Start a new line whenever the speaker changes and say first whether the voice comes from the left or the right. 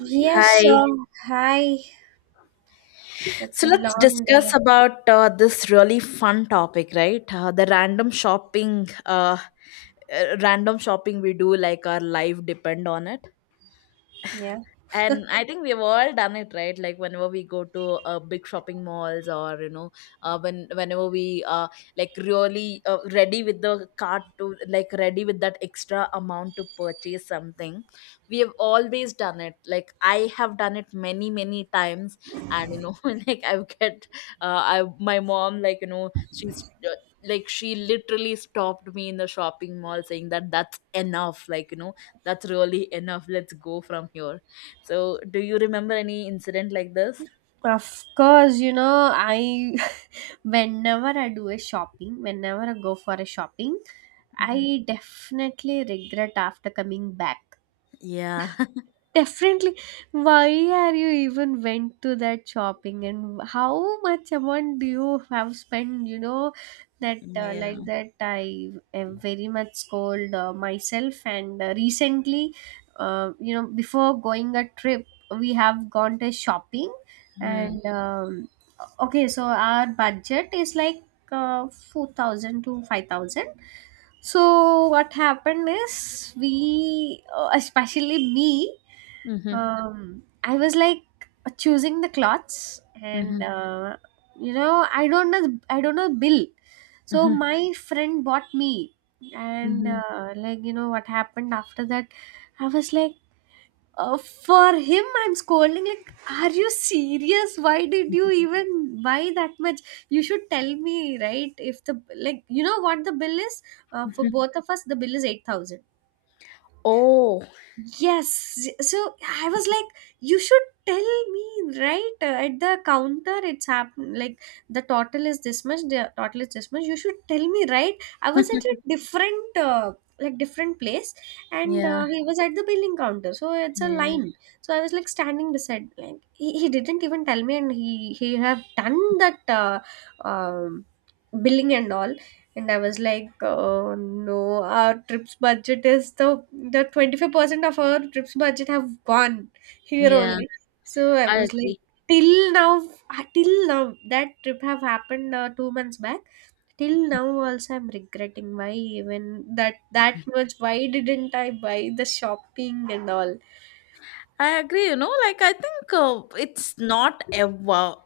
right: Yes, sir.
left: Hi.
right: Hi. It's a
left: So let's
right: long
left: discuss
right: day.
left: about this really fun topic, right? The random shopping we do, like our life depend on it.
right: Yeah.
left: And I think we've all done it, right? Like whenever we go to big shopping malls, or you know, whenever we like really ready with the cart to like ready with that extra amount to purchase something, we have always done it. Like I have done it many many times, and like I've get I my mom like you know she's. Like she literally stopped me in the shopping mall saying that that's enough, like you know that's really enough, let's go from here. So, do you remember any incident like this?
right: Of course, you know, I whenever I do a shopping, whenever I go for a shopping,
left: Hmm.
right: I definitely regret after coming back.
left: Yeah.
right: Definitely. Why are you even went to that shopping and how much amount do you have spent? You know that like
left: Yeah.
right: that I am very much scold myself and recently, you know, before going a trip, we have gone to shopping
left: Mm-hmm.
right: and okay, so our budget is like 4,000 to 5,000. So what happened is especially me
left: Mm-hmm.
right: um I was like choosing the cloths and
left: Mm-hmm.
right: you know, I don't know the bill, so
left: Mm-hmm.
right: my friend bought me. And like, you know what happened after that? I was like, for him I'm scolding like, are you serious? Why did you
left: Mm-hmm.
right: even buy that much? You should tell me, right? If the like you know what the bill is, for both of us the bill is 8000.
left: Oh.
right: Yes. So I was like, you should tell me, right? At the counter, it's happened. Like, the total is this much, the total is this much. You should tell me, right? I was at a different, like, different place, and
left: Yeah.
right: he was at the billing counter. So it's a
left: Yeah.
right: line. So I was like standing beside, like, he didn't even tell me, and he have done that, um, billing and all, and I was like, oh no, our trips budget is the 25% of our trips budget have gone here
left: Yeah.
right: only. So I
left: I
right: was like,
left: agree.
right: till now, till now, that trip have happened 2 months back, till now also I'm regretting, why even that much, why didn't I buy the shopping and all.
left: I agree, like I think it's not ever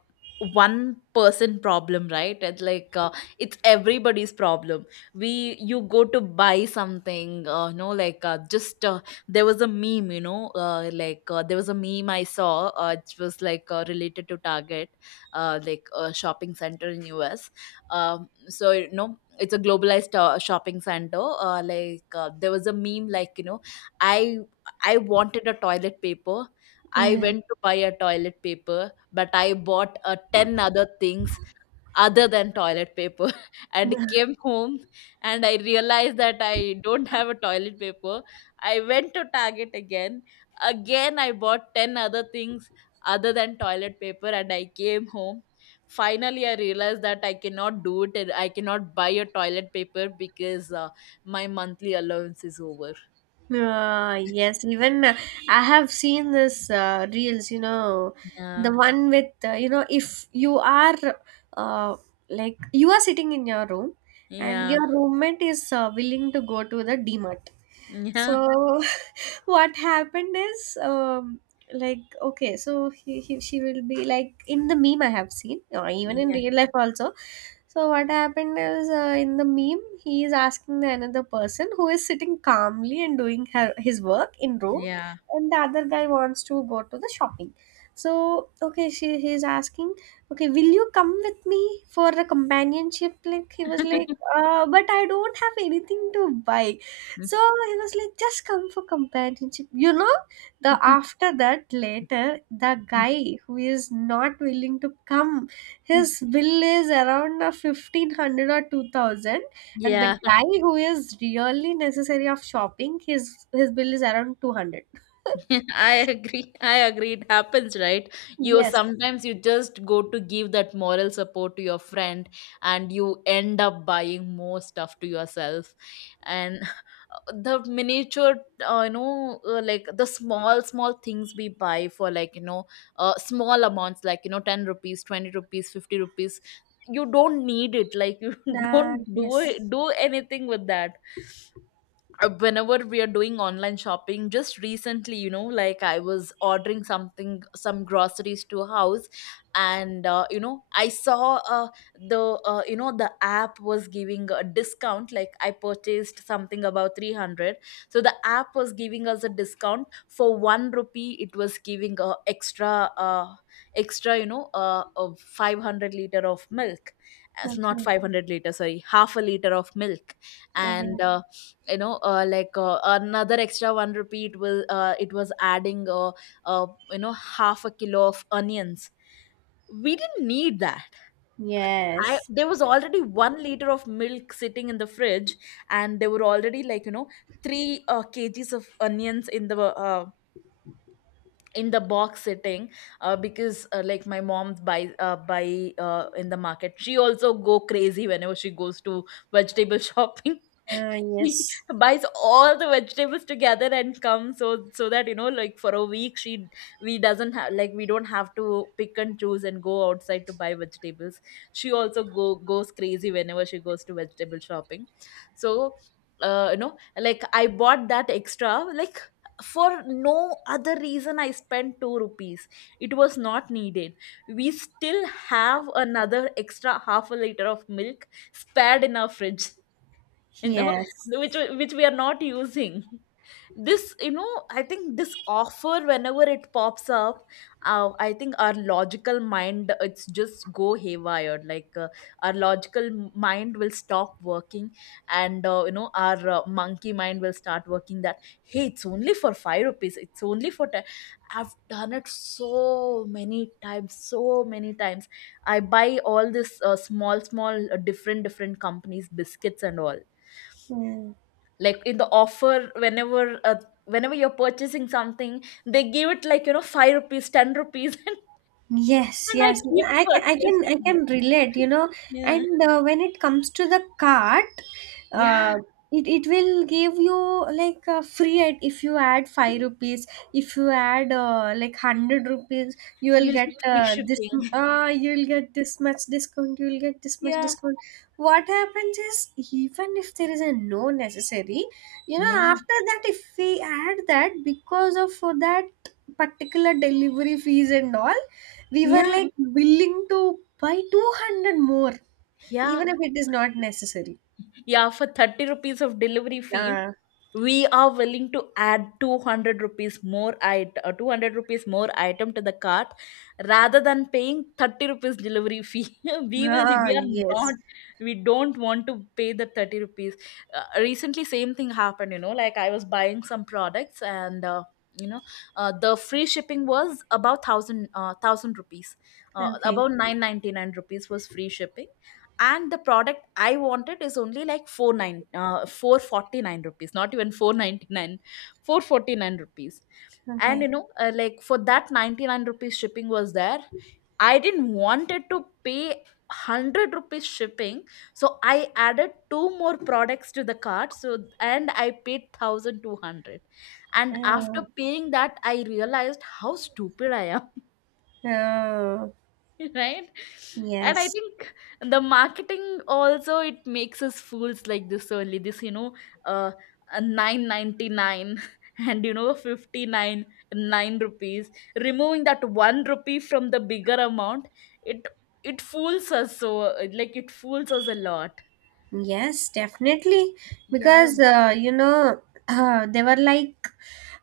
left: one person problem, right? It's like it's everybody's problem. We, you go to buy something, you know like just there was a meme, there was a meme I saw, it was like related to Target, like a shopping center in US. So you know it's a globalized shopping center. There was a meme like you know, I I wanted a toilet paper. I
right: Yeah.
left: went to buy a toilet paper, but I bought 10 other things other than toilet paper and came home and I realized that I don't have a toilet paper. I went to Target again. Again, I bought 10 other things other than toilet paper and I came home. Finally, I realized that I cannot do it and I cannot buy a toilet paper because my monthly allowance is over.
right: Yes, even I have seen this reels, you know, the
left: Yeah,
right: one with, you know, if you are uh, like you are sitting in your room and
left: yeah.
right: your roommate is willing to go to the D Mart.
left: Yeah,
right: So what happened is, like, okay, so he she will be like, in the meme I have seen or even in
left: yeah,
right: real life also. So what happened is, in the meme he is asking the another person who is sitting calmly and doing his work in room,
left: yeah.
right: and the other guy wants to go to the shopping. So okay, she he is asking, okay, will you come with me for a companionship? Like he was like, but I don't have anything to buy. So he was like, just come for companionship. You know, the after that later, the guy who is not willing to come, his bill is around 1500 or 2000, and the
left: Yeah,
right: guy who is really necessary of shopping, his bill is around 200.
left: I agree. I agree. It happens, right? You
right: Yes.
left: sometimes you just go to give that moral support to your friend and you end up buying more stuff to yourself. And the miniature, like the small, small things we buy for like, small amounts like, you know, 10 rupees, 20 rupees, 50 rupees. You don't need it. Like you
right: Ah,
left: don't do it,
right: yes.
left: do anything with that. Whenever we are doing online shopping, just recently you know like I was ordering something, some groceries to house, and I saw the you know the app was giving a discount, like I purchased something about 300, so the app was giving us a discount, for 1 rupee it was giving a extra, uh, extra of 500 liter of milk. It's not
right: Okay.
left: 500 liter, sorry, half a liter of milk. And
right: Okay.
left: another extra one repeat will it was adding half a kilo of onions. We didn't need that. I
right: Yes.
left: there was already 1 liter of milk sitting in the fridge, and there were already like you know 3 kgs of onions in the in the box sitting, because like my mom buy buy in the market, she also go crazy whenever she goes to vegetable shopping.
right: Ah,
left: She
right: yes.
left: buys all the vegetables together and comes, so that you know, like for a week she, we don't have to pick and choose and go outside to buy vegetables. She also go goes crazy whenever she goes to vegetable shopping. So I bought that extra, like for no other reason I spent 2 rupees. It was not needed. We still have another extra half a liter of milk spared in our fridge. You know,
right: Yes.
left: which which we are not using. This you know, I think this offer, whenever it pops up, I think our logical mind it's just go haywire, like our logical mind will stop working, and our monkey mind will start working that, hey it's only for 5 rupees, it's only for 10. I've done it so many times, so many times. I buy all this small small different different companies biscuits and all,
right: Hmm.
left: like in the offer whenever you're purchasing something, they give it like you know 5 rupees, 10 rupees
right: Yes,
left: and I
right: yes,
left: keep
right: I
left: purchasing.
right: can relate, you know.
left: Yeah.
right: And when it comes to the cart,
left: Yeah.
right: uh, it it will give you like a free ad if you add 5 rupees. If you add like 100 rupees, you will
left: You'll
right: get
left: get free shipping.
right: you will get this much discount. You will get this much
left: Yeah.
right: discount. What happens is, even if there is a no necessary, you know,
left: Yeah.
right: after that if we add that because of that particular delivery fees and all, we were
left: Yeah.
right: like willing to buy 200 more,
left: Yeah.
right: even if it is not necessary.
left: Yeah, for 30 rupees of delivery fee,
right: Ah,
left: we are willing to add 200 rupees more item, 200 rupees more item to the cart, rather than paying 30 rupees delivery fee. We will,
right: ah
left: we are
right: yes.
left: not, we don't want to pay the 30 rupees. Recently same thing happened, you know, like I was buying some products, and you know the free shipping was about 1000 rupees,
right: Okay,
left: about 999 rupees was free shipping, and the product I wanted is only like 49 uh, 449 rupees, not even 499 449 rupees. And you
right: okay.
left: know, for that 99 rupees shipping was there. I didn't wanted to pay 100 rupees shipping, so I added two more products to the cart, so and I paid 1200. And after
right: Oh,
left: paying that, I realized how stupid I am.
right: oh
left: Right? And I
right: yes.
left: think the marketing also, it makes us fools like this only. This you know, uh, a 999 and you know 59, 9 rupees, removing that 1 rupee from the bigger amount, it it fools us so, it fools us a lot.
right: Yes, definitely.
left: Yeah.
right: Because you know, they were like,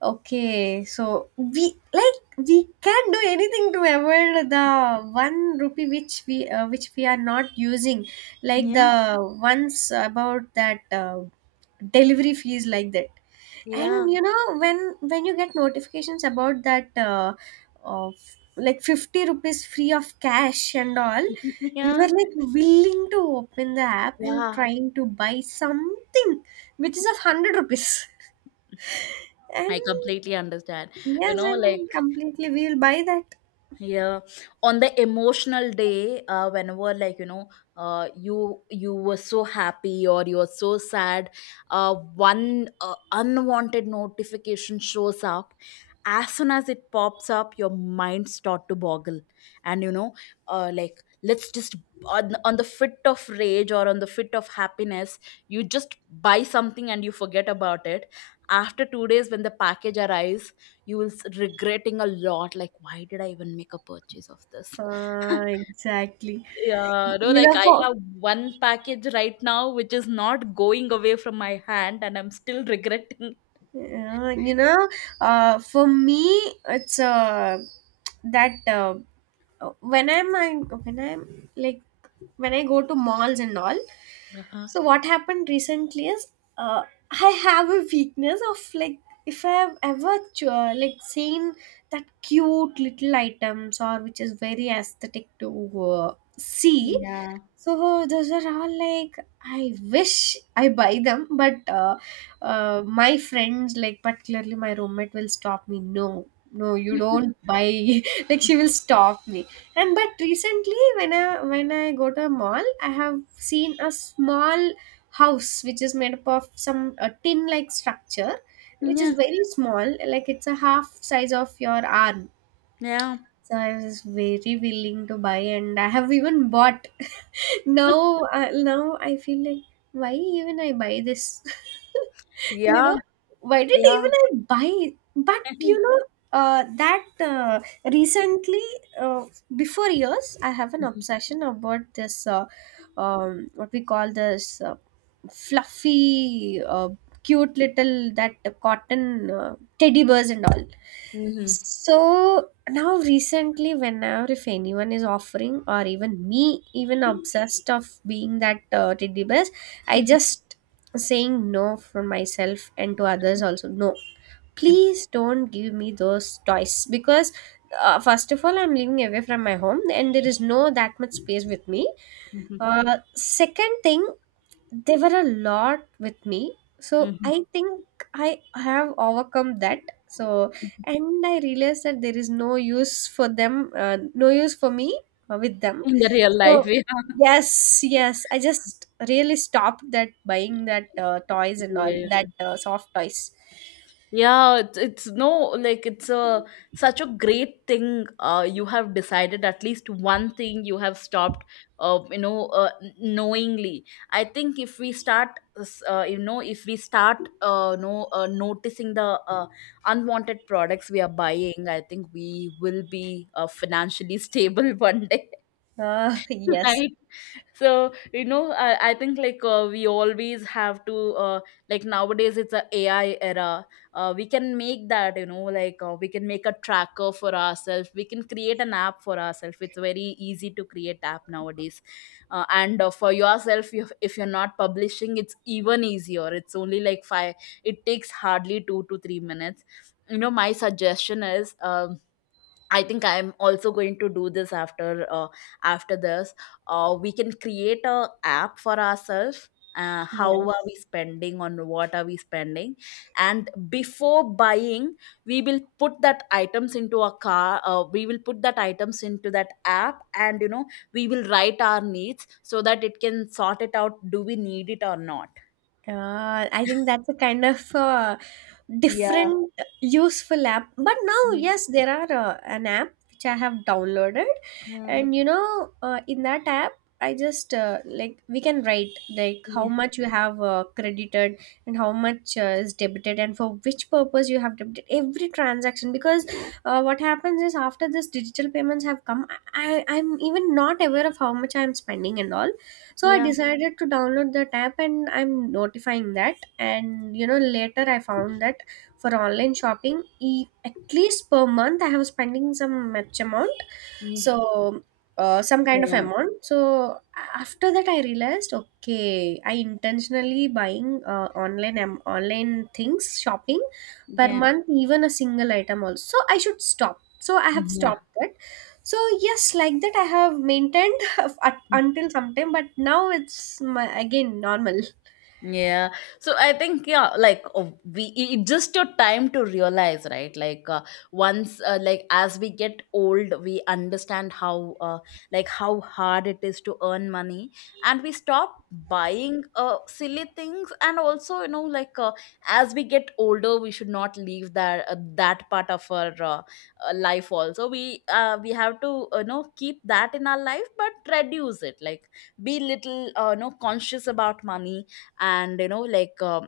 right: okay, so we like we can do anything to avoid the one rupee which we are not using, like
left: Yeah,
right: the ones about that delivery fees like that.
left: yeah,
right: And you know, when you get notifications about that, of like 50 rupees free of cash and all, we
left: yeah
right: were like willing to open the app and
left: yeah.
right: trying to buy something which is of 100 rupees. And
left: I completely understand. You
right: yes,
left: know,
right: and
left: like
right: completely we'll buy that.
left: yeah, on the emotional day, whenever like you know, you were so happy or you were so sad, one unwanted notification shows up, as soon as it pops up your mind start to boggle, and you know, like let's just, on the fit of rage or on the fit of happiness, you just buy something and you forget about it. After 2 days when the package arrives, you will regretting a lot, like why did I even make a purchase of this.
right: Exactly,
left: Yeah, no
right: you
left: like
right: know.
left: I
right: For
left: have one package right now, which is not going away from my hand, and I'm still regretting.
right: yeah, you know, for me it's that when I'm like, when I go to malls and all.
left: Uh-huh.
right: So what happened recently is, uh, I have a weakness of like, if I have ever like seen that cute little items or which is very aesthetic to see.
left: Yeah.
right: So those are all like I wish I buy them, but my friends, like particularly my roommate, will stop me. No, no, you don't buy. Like she will stop me. And but recently, when I go to a mall, I have seen a small house which is made up of some a tin like structure, which is
left: Yeah.
right: very small. Like it's a half size of your arm.
left: Yeah.
right: So I was very willing to buy, and I have even bought. Now now I feel like, why even I buy this? You know,
left: Yeah.
right: why did
left: Yeah.
right: even I buy? But you know, that recently, uh, before years I have an
left: Mhm.
right: obsession about this, what we call this, fluffy, cute little, that cotton teddy bears and all.
left: Mhm.
right: So now recently, whenever if anyone is offering or even me even obsessed of being that teddy bear, I just saying no for myself, and to others also, no, please don't give me those toys. Because first of all, I'm living away from my home and there is no that much space with me.
left: Mhm.
right: Second thing, they were a lot with me, so I
left: Mhm.
right: think I have overcome that. So, and I realized that there is no use for them, no use for me with them.
left: In the real
right: So
left: life, yeah.
right: yes, yes, I just really stopped that buying that toys and all,
left: Yeah.
right: that soft toys.
left: Yeah, it's no, like it's a such a great thing. You have decided at least one thing. You have stopped. Knowingly. I think if we start, if we start, no, noticing the unwanted products we are buying, I think we will be financially stable one day.
right: Yes,
left: Right. So you know I think like we always have to uh, like nowadays it's a AI era. We can make that, you know like we can make a tracker for ourselves, we can create an app for ourselves. It's very easy to create app nowadays. And for yourself, if you're not publishing, it's even easier. It's only like five, it takes hardly 2 to 3 minutes. You know, my suggestion is, um, I think I'm also going to do this after after this. We can create a app for ourselves. How are
right: yes.
left: we spending? On what are we spending? And before buying, we will put that items into a car. We will put that items into that app, and you know, we will write our needs so that it can sort it out. Do we need it or not?
right: I think that's a kind of
left: Yeah.
right: different useful app. But now,
left: Yeah.
right: yes, there are an app which I have downloaded, and
left: Mhm.
right: you know, in that app, I just like we can write like how
left: Yeah.
right: much you have credited and how much is debited and for which purpose you have debited every transaction. Because what happens is, after this digital payments have come, I'm even not aware of how much I'm spending and all. So I
left: Yeah.
right: decided to download that app, and I'm notifying that. And you know, later I found that for online shopping, at least per month I have spending some much amount, so some kind of
left: Yeah.
right: amount. So after that I realized, okay, I intentionally buying online things shopping per month, even a single item also, so I should stop. So I have
left: Yeah.
right: stopped that. So yes, like that I have maintained at,
left: Yeah.
right: until sometime, but now it's my, again normal.
left: Yeah. So I think yeah, like it just your time to realize, right? Like once like as we get old, we understand how like how hard it is to earn money, and we stop buying silly things. And also you know like as we get older, we should not leave that part of our life also. We we have to you know keep that in our life but reduce it, like be little you know conscious about money. And you know like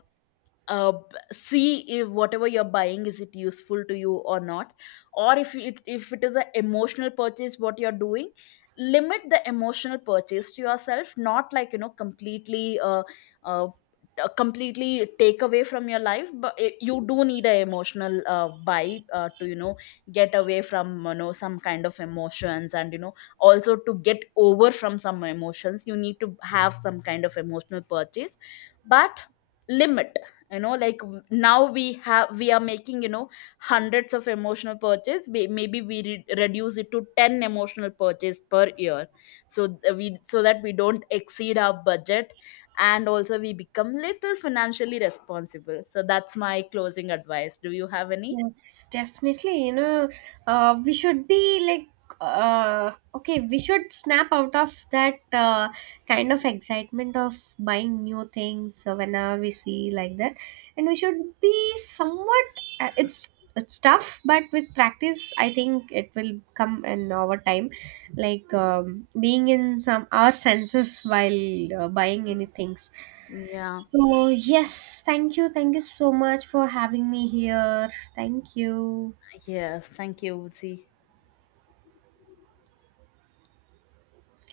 left: uh, see if whatever you're buying is it useful to you or not, or if it is an emotional purchase what you're doing, limit the emotional purchase to yourself, not like you know completely uh, completely take away from your life, but you do need an emotional buy to you know get away from you know some kind of emotions. And you know also to get over from some emotions, you need to have some kind of emotional purchase. But limit, you know like now we have, we are making you know hundreds of emotional purchase. Maybe we reduce it to 10 emotional purchase per year, so th- we so that we don't exceed our budget, and also we become little financially responsible. So that's my closing advice. Do you have any?
right: Yes, definitely. You know, we should be like, okay, we should snap out of that kind of excitement of buying new things whenever we see like that, and we should be somewhat. Uh, it's it's tough, but with practice, I think it will come in over time. Like being in some our senses while buying any things.
left: Yeah.
right: So, yes, thank you. Thank you so much for having me here. Thank you.
left: Yes, thank you, see.